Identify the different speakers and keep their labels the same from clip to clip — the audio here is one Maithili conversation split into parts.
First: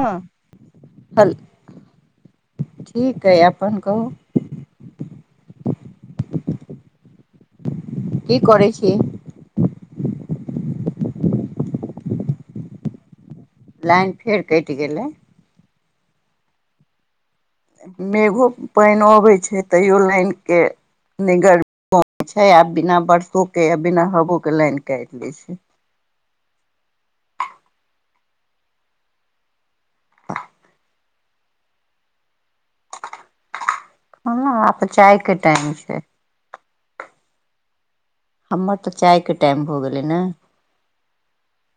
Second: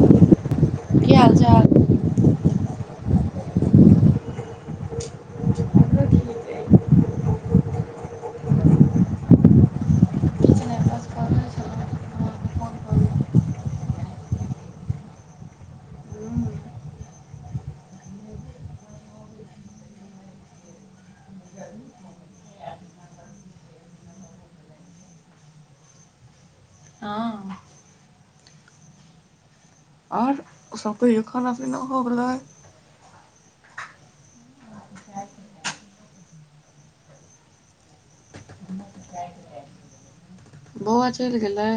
Speaker 1: हँ
Speaker 2: की
Speaker 1: हलो,
Speaker 2: हाल चाल
Speaker 1: ठीक अय अपन कहू। की करै छी।
Speaker 2: किछ नहि बस पढ़ै छलहुँ अहाँके फोन करू
Speaker 1: लाइन फेर कटि गेलै। मेघो-पाइनो अबै छै तैयो लाइनके। गर् मी बहुत छै आ बिना बरसों के या बिना हबो के लाइन काटि दै छै।
Speaker 2: हँ आओर। ओ सब कहियौ। खाना-पिना हो गेलय।
Speaker 1: हाॅं आब तऽ चाई के टाइम छै। हमर तऽ चाई के टाइम भऽ गेलै नें।
Speaker 2: बौआ चलि गेलै।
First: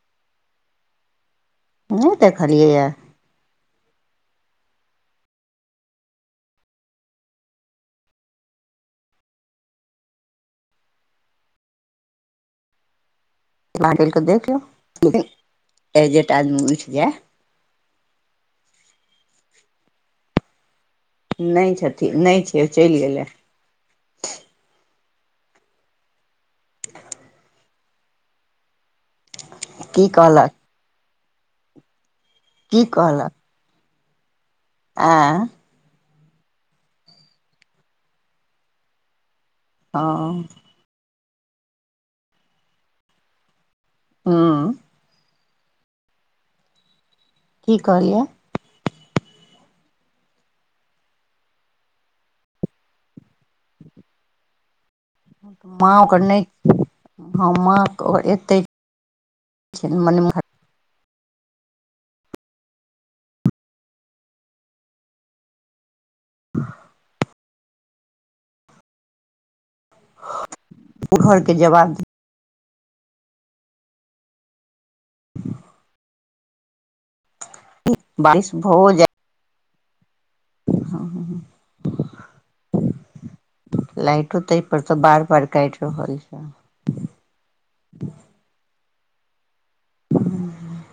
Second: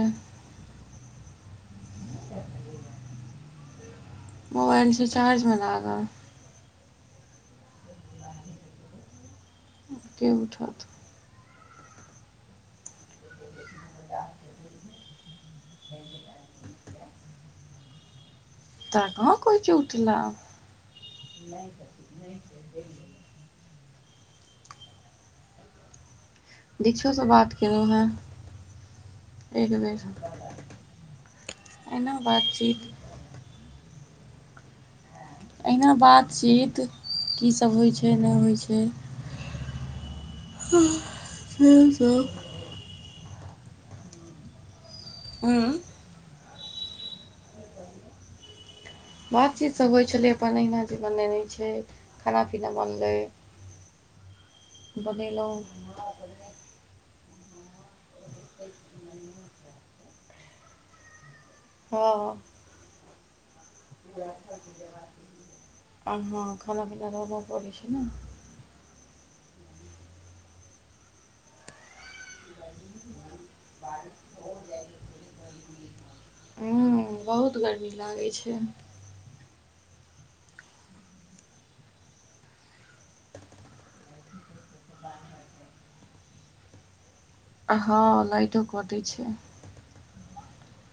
Speaker 1: नहि देखलियै यऽ।
Speaker 2: मोबाइल छै चार्ज में लगाल। के उठत।
Speaker 1: बाहर टहलि कऽ देखि लियो, एजेट आदमी उठि जाय।
Speaker 2: तोरा कहाँ कहै छै ऊठ ला।
Speaker 1: नहि छथिन, नहि छय चलि गेलै।
Speaker 2: दिक्षो से बात केलहुँ हें एक बेर।
Speaker 1: की कहलक
Speaker 2: एना बात।
Speaker 1: की कहलक। आं।
Speaker 2: एहिना बात-चीत की सभ होइ छै नहि होइ छै।
Speaker 1: हँ।
Speaker 2: आह--सेहे सब।
Speaker 1: हुं।
Speaker 2: ऊं।
Speaker 1: की कहलियै।
Speaker 2: बात-चीत सभ होइ छलै, अपन अहिना जे बनेने छै, खाना-पीना बनलै। बनेलहुँ
Speaker 1: माँओ कऽ नै। हाॅं माॅं तऽ एतय छनि, मने भद।
Speaker 2: हँ। आ हँ खाना-पिना तऽ बनबऽ परय‌ छै ने।
Speaker 1: ओ घऽरके जबाब देही।
Speaker 2: हुं बहुत। गरमी लागै
Speaker 1: बारिश
Speaker 2: छै।
Speaker 1: हँ, हँ, हँ। लाइटो ताहि पर तऽ बार- बार काटि रहल छै।
Speaker 2: आहँ लाइटो कऽटै छै।
Speaker 1: ह।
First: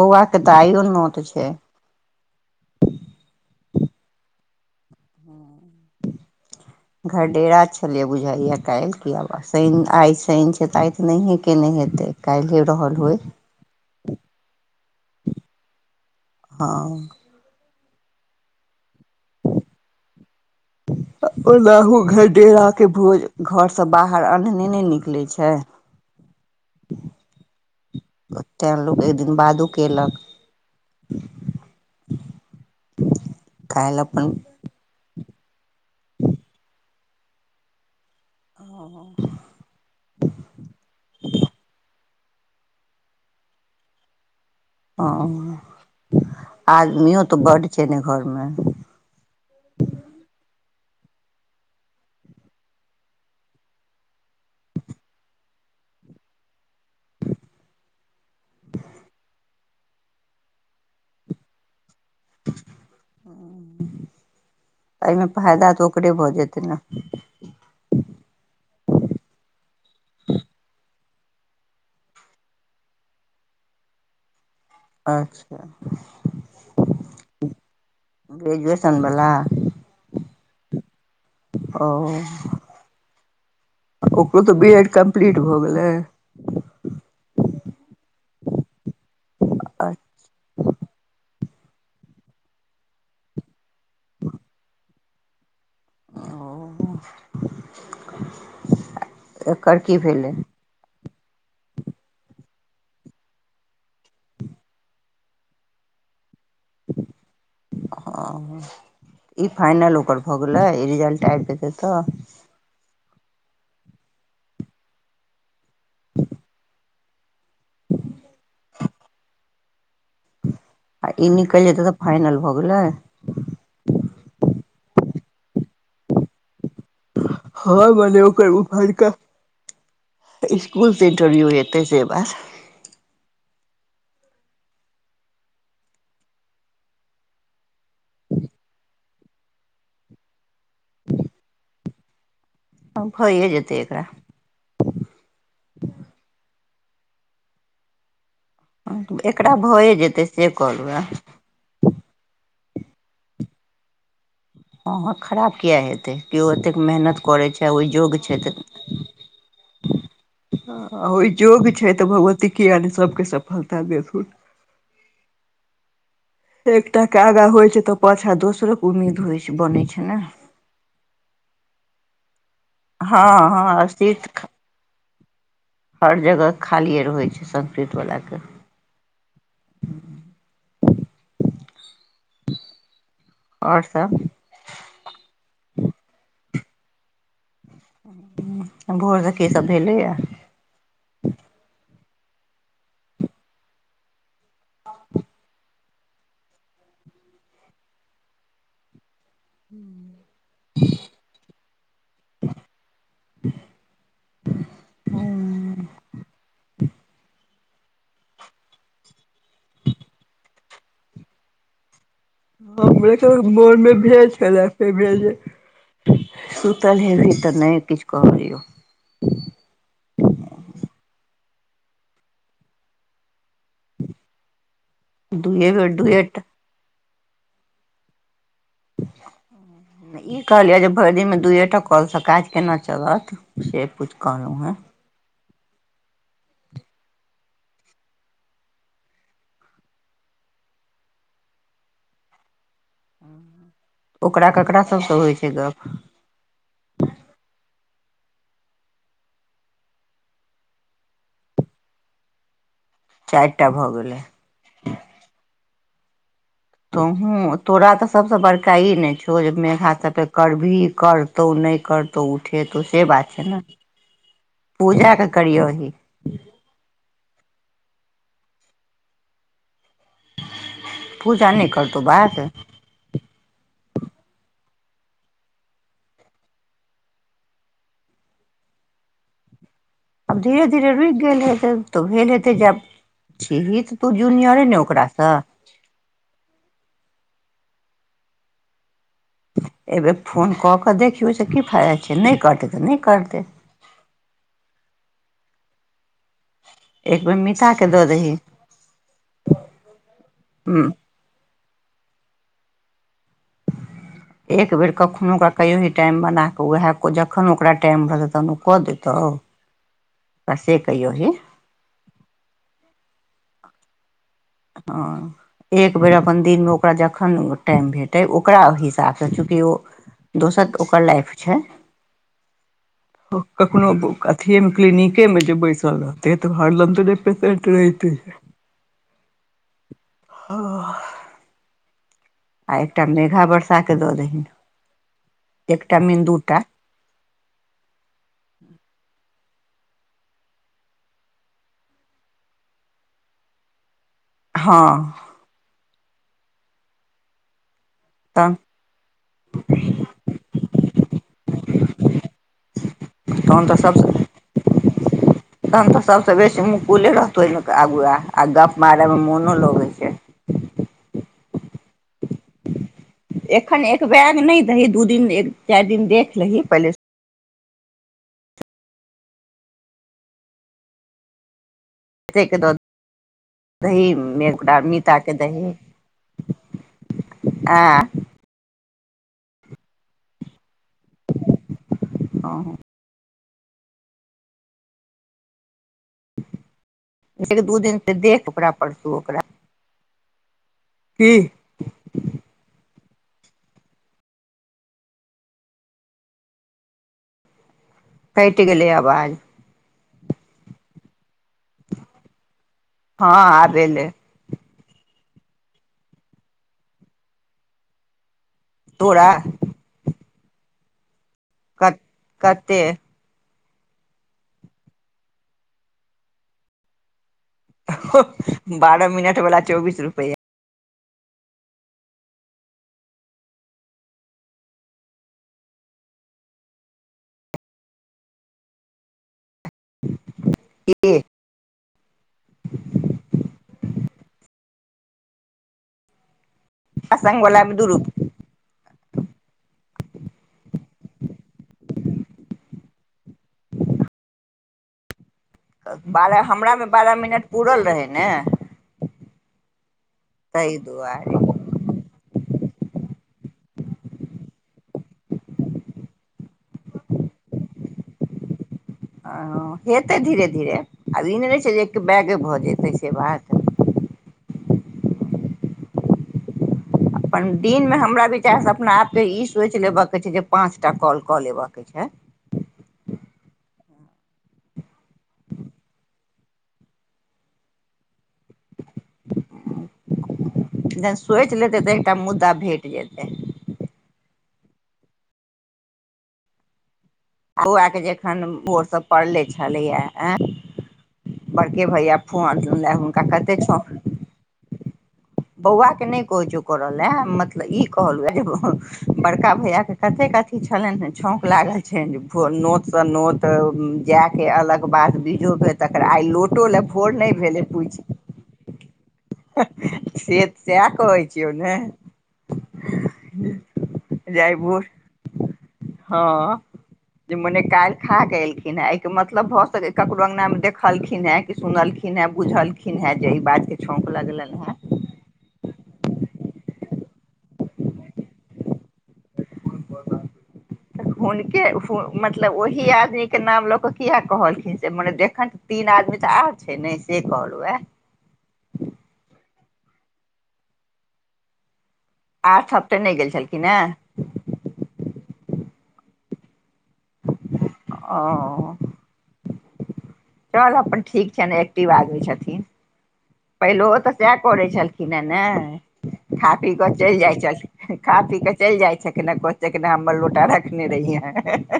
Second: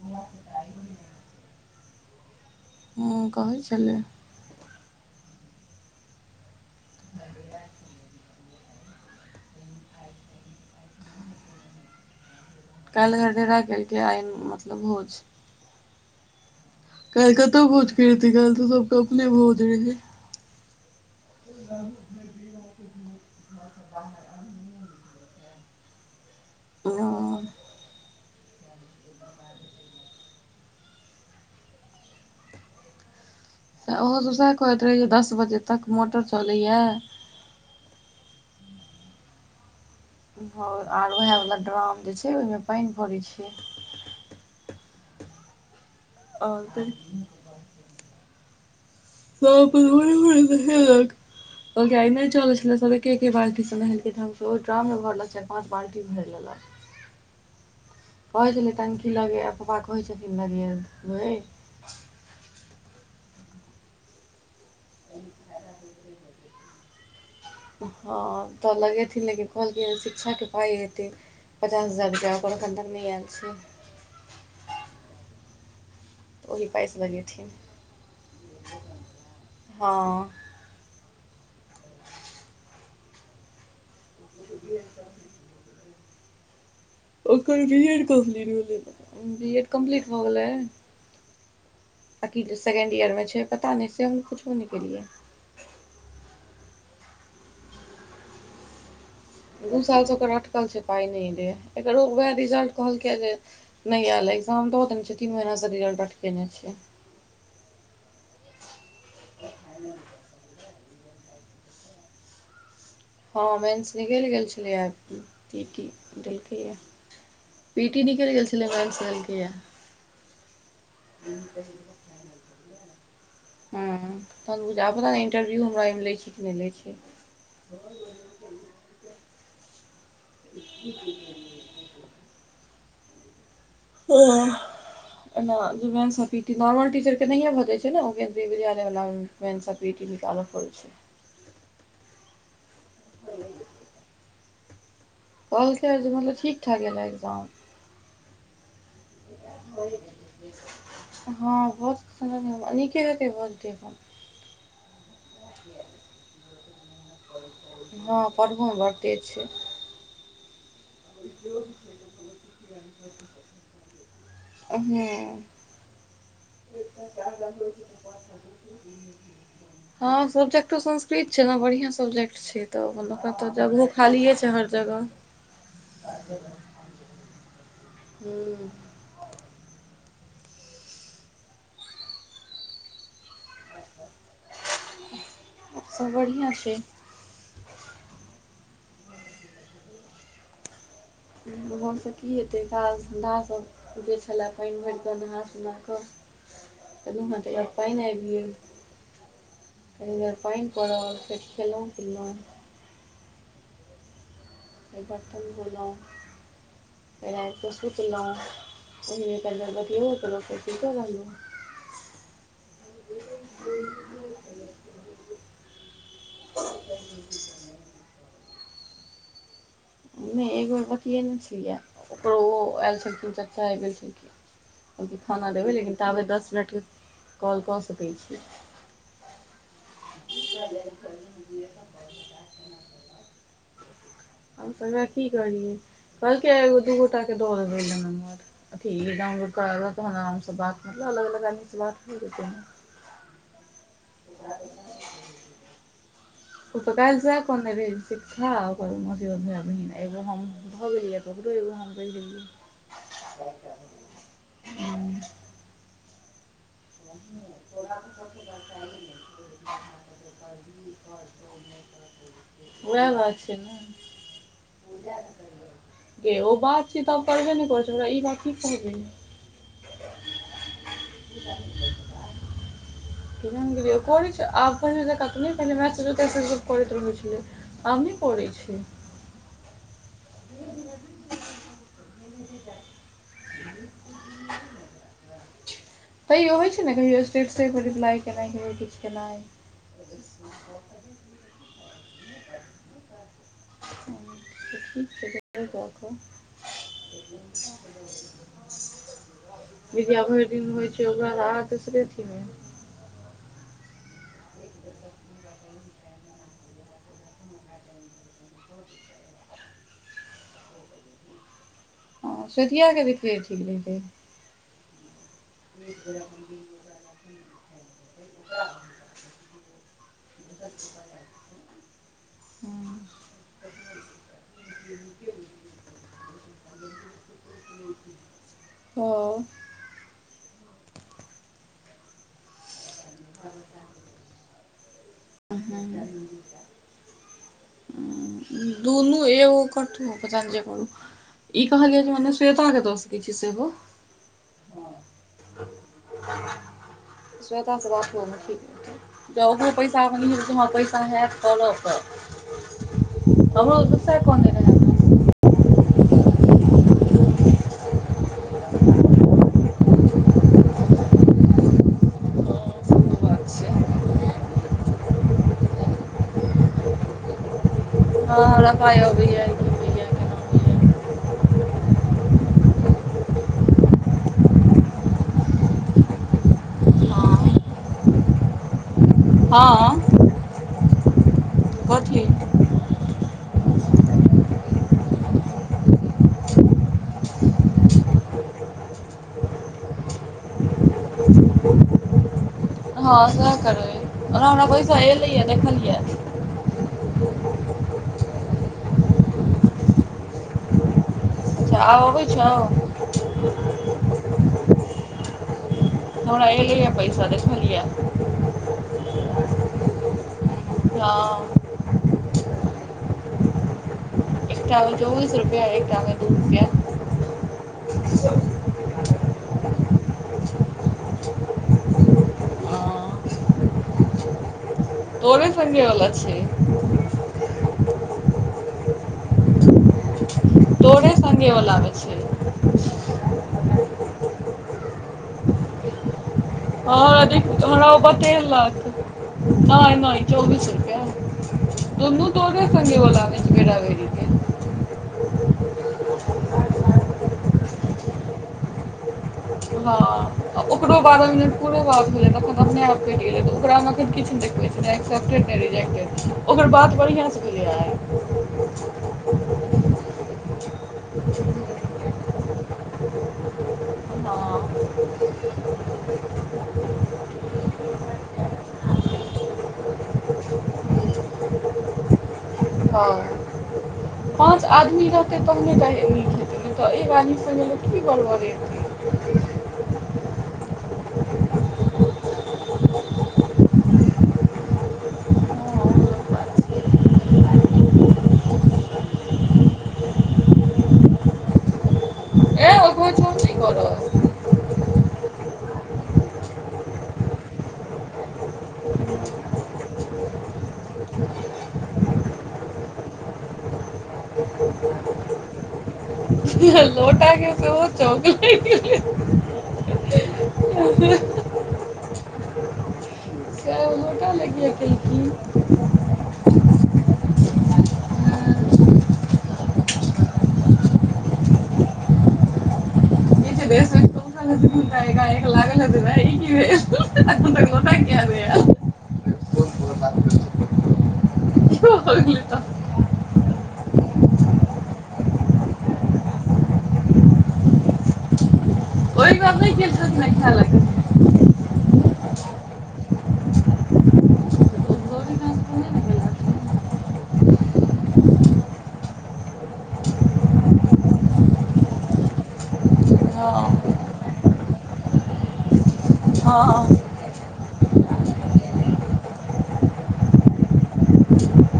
Speaker 1: बौआ कऽत आइयो नोत छै।
Speaker 2: हँ कहय छलै।
Speaker 1: घर-डेरा छलियै बुझैयै काइल‌ की आइ। सैन आइ सैन छै तऽ आइ तऽ नहिये केने हेतै, काईल्हे।
Speaker 2: काल्हि घर-डेरा केलकै आय मतलब भोज।
Speaker 1: हँ।
Speaker 2: काल्हि कतऽ भोज खुऐतै काईल तऽ सबके अपने भोज रहै।
Speaker 1: आ ओहू घर-डेरा के भोज घरसँ बाहर अन्हने नहि ने निकले छै।
Speaker 2: हुं।
Speaker 1: ओतैँ लोक एक दिन बादो केलक। काल्हि
Speaker 2: ओहो
Speaker 1: अपन
Speaker 2: सब सेहे कहैत रहै जे दस बजे तक मोटर चलैय।
Speaker 1: हाॅं, हाॅं।
Speaker 2: हाॅं, आर वएह वाला ड्राम जे छै ओहिमें पानि भरै छियै।
Speaker 1: ओ,
Speaker 2: आओर फेर
Speaker 1: आदमियो तऽ बडु छै ने घऽरमें।
Speaker 2: सब तऽ ओहि में नहेलक। कहलकै आय नै चऽलै छलय सब ऐके-ऐके बाल्टी सऽ नेहेलकै ढंग से, ओहि ड्राम में भरने छलियै। पाँच बाल्टी भरि लेलक। कहै छलै टंकी लगइये पप्पा कहै छथिन लगेबै।
Speaker 1: हां, एहिमें फायदा तऽ ओकरे भऽ जेतै ने।
Speaker 2: हँ तऽ लगेथिन, लेकिन कहलकिन शिक्षा के पाइ। पचास हजार रुपया ओकर एखन तक नहि आयल छै।
Speaker 1: अच्छा,
Speaker 2: ओहि पाइसँ लगेथिन
Speaker 1: ग्रेजुएशनवला।
Speaker 2: हँ।
Speaker 1: ओ ओकरो तऽ बी एड कम्प्लीट भ गेलै।
Speaker 2: ओकर बी एड कम्पलीट भेलइ नै पत्ता, बी एड कम्पलीट भ गेलै। आ कि सेकेंड ईयर में छै, पता नइ से हम पुछबो नइ केलियै।
Speaker 1: ओ।
Speaker 2: दू सालसँ ओकर अटकल छै, पाइ नहि लै हे, एकरो उएह रिजल्ट कहलकै जे। नइ आयल अइ, एक्जाम द देने छथिन वहै से रिजल्ट अटकेने छै।
Speaker 1: हां। ई फाइनल ओकर भऽ गेलै रिजल्ट आबि जेतै तऽ।
Speaker 2: हँ मेन्स निकलि गेल छलैए आब की-की देलकैए। पी टी नीकइल गेल छेलैये, मेन्स देलकैये।
Speaker 1: आ ई नीकइल जेतै तऽ फइनल भ गेलै।
Speaker 2: हँ तहन बुझा पड़ै ने इंटरव्यू हमरा एहिमें लै छी कि नहि लै छै।
Speaker 1: हँ मने ओकर उपरका इसकूल से इंटरव्यू हे। तैसे बाद।
Speaker 2: ओ। मेन्स और पी टी नॉर्मल टीचर के नहिय भजै छै ने्र विद्यालय वाला में मेंस आ पी टी निकालऽ परय छै।
Speaker 1: भइए जेतै एकरा।
Speaker 2: कहलके मतलब ठीक- ठाक गेल हे एग्जाम।
Speaker 1: एकरा भए जेतै से कहलहु हें।
Speaker 2: हँ बहुत सुन्दर अ नीके हतै भऽ जत्ते अपन।
Speaker 1: हँ, हँ खराब किया हेतै, कीयो ओतेक मेहनत। करै छै ओहि योग्य
Speaker 2: हँ
Speaker 1: छै तऽ
Speaker 2: पढ़हो में बड तेज छै।
Speaker 1: आ ओहि योग्य छै तऽ भगवती किये नहि सभके सफलता देथुन।
Speaker 2: हूं।
Speaker 1: एकटा के आगा होइ छै तऽ पाछा दोसरो के उम्मीद होइ छै, बनै छै ने।
Speaker 2: हँ सब्जेक्टो संस्। कृत छै ने बढ़ियां सब्जेक्ट छै। तऽ
Speaker 1: हँ
Speaker 2: म तऽ
Speaker 1: हँ
Speaker 2: जगहो खालिये
Speaker 1: अस्तित्व
Speaker 2: छै हर
Speaker 1: हर जगह
Speaker 2: जगह।
Speaker 1: खालिए रहै छै संस्कृतवलाके।
Speaker 2: हूँ
Speaker 1: आओर सब।
Speaker 2: सब बढ़िआँ छै।
Speaker 1: भोर से की सभ भेलैए।
Speaker 2: भोर स की हेतै काज-धन्धा सभ। जे छलै पाइनभइर क नहा-सुना कऽ। रुम में तऽ हैय पाइन आबि गेल। कहैये पाइन पड़ल, फेर खेल्लौं-पिल्लौं।
Speaker 1: [inaudible]
Speaker 2: फेर बर्तन धोउलौं। फेर आबिक सूतलौं, [unintelligible] फेर सुइतौ रहलौं।
Speaker 1: हम मोन में भेल छलै, फेर भेल जे। सुतल हेभी तऽ नहि किछ कहलियौ।
Speaker 2: नहि एक बेर बतियेने छेलियइ, ओकरो ओ आयल छलखिन चच्चा आब गेल छलखिन की। कहलखिन खाना
Speaker 1: दुए
Speaker 2: देबै,
Speaker 1: बेर
Speaker 2: लेकिन ताबे
Speaker 1: दुएटा
Speaker 2: दस मिनटके कॉल कऽ सकै छी। [inaudible]
Speaker 1: ई कहलियअ जे भरि दिनमें दुइएटा कालसँ काज केना चलत से पूछ।
Speaker 2: हम त हमरा की कहलियै, कहलके एगो दू-गोटाके दैबै नम्बर। ठीक डॉउनलोड करा देतहुं त आरामसँ बात मतलब अलग अलग आदमी से बात करितै।
Speaker 1: ओकरा ककरा सभसँ होइ छै गप।
Speaker 2: ओ त काल्हि सैह कहने रहै, शिक्षा आ ओकर माय बहिन आ एगो हम। भ गेलियै ककरो एगो हम कहि देलियै।
Speaker 1: चारि टा भ गेलै
Speaker 2: गेलियै
Speaker 1: तोँहु तोरा त सबसे बड़का ई ने छौ जे मेघा सब पर ते करबही काल त ओ नहि करतौ उठेतौ से बात छै ने
Speaker 2: हँ।
Speaker 1: पूजा के करियौ ही।
Speaker 2: ऐ ओ बात चीत त करबे नहि करै छै ओकरा ई बात की कहबिही।
Speaker 1: पूजा नई करतौ बात।
Speaker 2: िय करै आब पहिने तऽ नहि पहि मैज तेज सब करैत रहै छलै [unintelligible] अहुं करै छियै।
Speaker 1: आब धीरे धीरे रुकि गेल हेतै त भेल हेतै जे आब छैहे त तू जूनियरे ने ओकरासे
Speaker 2: तैयो होय छै ने कहियो स्टेट से रिप्लाई केनाइ, कहियो किछु केनाइ
Speaker 1: एहि बेेर फोन क क देखियौ से की फायदा छै, नै करतै त नै करतै।
Speaker 2: हं देखै छियै एक बेर क के।
Speaker 1: एक बेर मिताके दऽ दही
Speaker 2: निभीया भैर दिन
Speaker 1: हूँ
Speaker 2: रोयै छै। हम अहांके सुनै छी ने
Speaker 1: एक बेर कखनो ओकरा कहियो ही टाइम बना क ओएह जखन ओकरा टाइम रहतौ तखन ओ क देतहु।
Speaker 2: [inaudible]
Speaker 1: आ से कहियौ ने।
Speaker 2: हं सुतिये के देखियै ठीक रहतै।
Speaker 1: हँ, एक बेर अपन दिन में ओकरा जखन टाइम भेटै ओकरा ओही हिसाब से चूँकि ओ दोसर ओकर लाइफ छै।
Speaker 2: हुं।
Speaker 1: कखनो अथिये मे क्लीिनिके में जे बैसल रहतै त हरदम ते पेसेंट रहिते छै।
Speaker 2: हँ।
Speaker 1: हं। आ एकटा मेघा बरसा के द दहीन। एकटा मीन दूटा
Speaker 2: दुनु एगो करथुन दोसर जे करौ। ई कहलियै जे मने स्वेता के द सकै छियै सेहो
Speaker 1: हँ।
Speaker 2: श्वेता से बात कर लेनाइ
Speaker 1: तहन
Speaker 2: ठीक रहतै। [inaudible] पैसा हयैत करब त।
Speaker 1: तखन त सबसे
Speaker 2: कोन
Speaker 1: नीक
Speaker 2: देने हेतै
Speaker 1: तखन त सबसे बेसी मुकुले रहतौ ओहिमे आगु आ गप मारे मे मोनो लगै छै। अखैन एक बैग नहि कही दू दिन चारि दिन देख लही पहिले
Speaker 2: हँ हमरा पाय अबैये।
Speaker 1: कै के द दही ओही के बाद मीता के दही।
Speaker 2: होइया
Speaker 1: आ
Speaker 2: हँ। कथि
Speaker 1: हँ दू दिन त देख ओकरा परसू ओकरा की।
Speaker 2: हँ सैह करबै ओना हमरा बैस एलेए देखलिये।
Speaker 1: कटि गेलै आवाज।
Speaker 2: अच्छा, आब आबै छौ।
Speaker 1: हँ आब एलै।
Speaker 2: हमरा एलैै ये पैसा देखलियै।
Speaker 1: तोरा।
Speaker 2: [unintelligible] हं।
Speaker 1: कत कत्ते?
Speaker 2: एकटामे चौबीस रुपैया, एकटामे दू रुपैया।
Speaker 1: हँ बारह मिनट वला चौबीस रुपैया।
Speaker 2: हँ तोरे संगेवला छियै।
Speaker 1: [unintelligible]
Speaker 2: केवला आबै छैय। हँ हमरा देख
Speaker 1: संग वाला
Speaker 2: के
Speaker 1: मे दू
Speaker 2: हमरा ओ
Speaker 1: रूप
Speaker 2: बतेलक। नहि -नहि चौबीस रुपैया दुनू तोरे संगेवला अछि, बेेरा -बेेरीे।
Speaker 1: बारह हमरामे बारह मिनट पूरल रहै ने।
Speaker 2: हँ आ
Speaker 1: ताहि
Speaker 2: ओकरो बारह
Speaker 1: दुआरे
Speaker 2: मिनट कोनो बात भेलै अपने आप कटि गेलै तऽ, ओकरामे एखन किछु नहि देखबै छैय, [unintelligible] एप के अपडेट करही जाय के ओकर बात बढ़िया से भेलै आइ।
Speaker 1: ह हेतै धीरे -धीरे, आब ई नहि रहै छैय जे एके बैगे भऽ जेतै से बात।
Speaker 2: हँ [inaudible]
Speaker 1: अपन दिन मे हमरा विचार से, अपना आप के ई सोचि लेबऽ के छैय जे, पांच टा कॉल कऽ लेबऽ के छैय।
Speaker 2: हँ। पाँच आदमी रहतय तहने जाय के नीक हेतै, नहि तऽ एक आदमी से जे की बड़ बड़ते।
Speaker 1: [unintelligible] जेना सोचि लेतै तऽ, एकटा मुद्दा भेट जेतै। बौआके जे एखन भोर स पड़ले छलैये आँय बड़के भैया फोन
Speaker 2: ए
Speaker 1: ले
Speaker 2: ओकरो
Speaker 1: हुनका
Speaker 2: छौन
Speaker 1: कत्ते
Speaker 2: नहि
Speaker 1: सख
Speaker 2: करब
Speaker 1: बौआ के नहि कहै छौ करऽ ले मतलब ई कहलहुँ हे एगो बड़का भैया कतेक अथी छलनि हें, छौंक लागल छैन्ह नोत से नोत जाय। के अलग बात बीजहो भेल तकर आइ लोक
Speaker 2: हँह लोटा के सेहो छौंक लागि गेलै हँ।
Speaker 1: से तऽ सैह कहै छियौ ने।
Speaker 2: सएह लोटा
Speaker 1: जे
Speaker 2: लय
Speaker 1: आइ
Speaker 2: किये
Speaker 1: भोर
Speaker 2: केलखिन
Speaker 1: हँ
Speaker 2: [unintelligible]
Speaker 1: जे मने काल्हि खा के एलखिन हे, अहिके मतलब भऽ सकै जे ककरो अंगना मे देखलखिन है। सुनलखिन हें बुझलखिन हें, जे ई बात के छौंक लगलनि हे़।
Speaker 2: गै गै तू लागल हेतै गै ई की भे एक दू एखन तक लोटा किये न ऐल। [unintelligible]
Speaker 1: हुनके
Speaker 2: इहो भ गेलै
Speaker 1: मतलब
Speaker 2: तऽ
Speaker 1: ओही आदमीके नाम लऽ कऽ किये कहलखिन, से मने देखनि। तीन आदमी तऽ आओर छैय ने से कहलहुँ ये।
Speaker 2: [unintelligible] ओहि गाँव नहि गेल छलथिन खाय ले।
Speaker 1: आठम त नहि गेल छलखिन ने
Speaker 2: गौरी गाम पहिने ने गेल रहथिन
Speaker 1: ओ। चल अपन ठीक छन्हि एक्टिव आदमी छथिन्ह। पहिलोहो
Speaker 2: हँ
Speaker 1: तो सैह करै छलखिन हें ने खा पी कऽ
Speaker 2: हँ
Speaker 1: चलि जाइत छलखिन। खा पी कऽ चलि जाय छैलखिन आ कहै छलखिन हमर लोटा रखने रहिहैं।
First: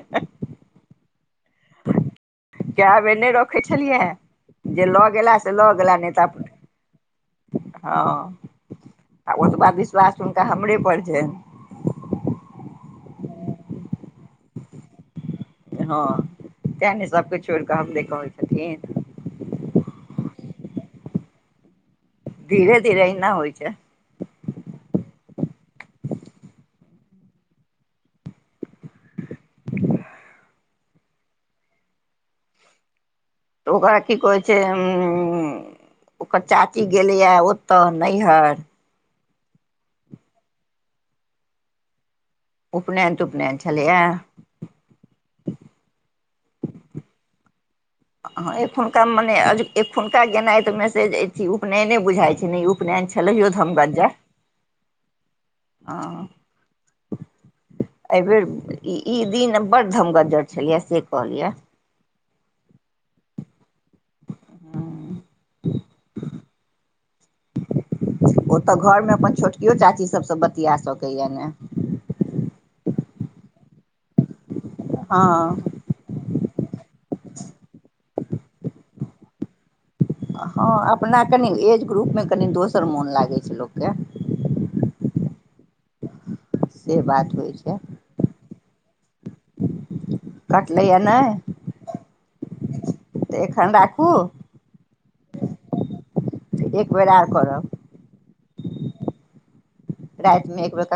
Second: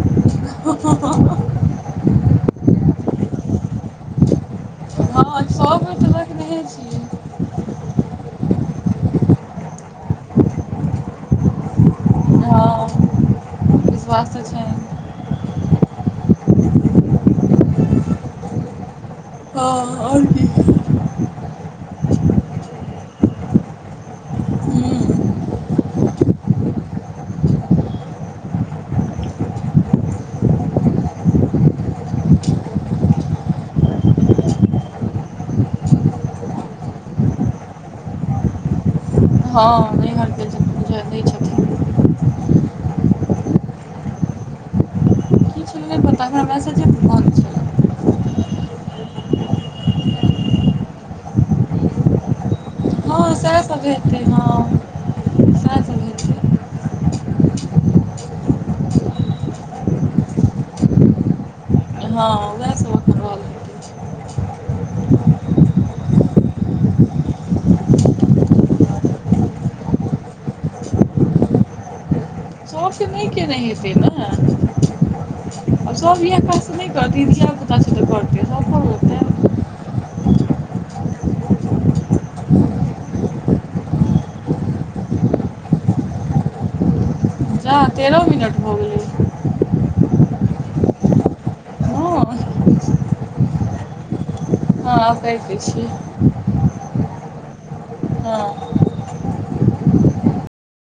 Speaker 2: हँ-हँ-हँ-ह।
Speaker 1: कय बेर ने रखय छलियै। जे लऽ गेला
Speaker 2: हँ
Speaker 1: से लऽ
Speaker 2: सब
Speaker 1: गेला
Speaker 2: बेर
Speaker 1: नहि
Speaker 2: तऽ
Speaker 1: त अप।
Speaker 2: रखनेहे छियै
Speaker 1: हँ आ ओतबा विश्वास हुनका हमरे पर छैय।
Speaker 2: हँ विश्वास््य छै।
Speaker 1: हँ तै ने सभके छोड़ कऽ हमरे कहै छथिन।
Speaker 2: हँ ओर कि।
Speaker 1: धीरे धीरे अहिना होइ छै। तऽ ओकरा की कहै छै उ। ओकर चाची गेलैए ओतऽ नैहर।
Speaker 2: हँ नहरके द छथिन।
Speaker 1: उपनयन तूपनयन छलैए।
Speaker 2: पतऽ नाय हमरा सब के कहत।
Speaker 1: ह एखुनका मने एखुनका गेनाइ तऽ मैसेज अछि उपनयने बुझाइत छै नहि उपनयन छै।
Speaker 2: हँ
Speaker 1: छलहौ
Speaker 2: सएह सब
Speaker 1: धमगज्जर
Speaker 2: हेतै हँ सएह
Speaker 1: ह।
Speaker 2: सब हेतै
Speaker 1: एहि बेेर ई दिन बड़ धमगज्जर छलियै से कहलियै।
Speaker 2: हँ ईहे सब। एखन रहल
Speaker 1: हँ। [inaudible] ओ तऽ घरमे अपन छोटकियो चाची सबसँ बतिया सकैया ने।
Speaker 2: इसब नहि केने हेतै ने।
Speaker 1: हा।
Speaker 2: आब सब इह काज त नहि करतै धिया पुता तऽ करतै सभै।
Speaker 1: हँ अपना कनि एज ग्रुपमे कनि दोसर मोन लागै छै लोककेँ। से बात होइ छै।
Speaker 2: तेरहो मिनट भो गेलै।
Speaker 1: कटलय ने।
Speaker 2: हँ हँ
Speaker 1: तऽ एखन राखू।
Speaker 2: हँ काइट दै छी।
Speaker 1: ऽ एक बेेर आर करब। राति मे एक प्रकार।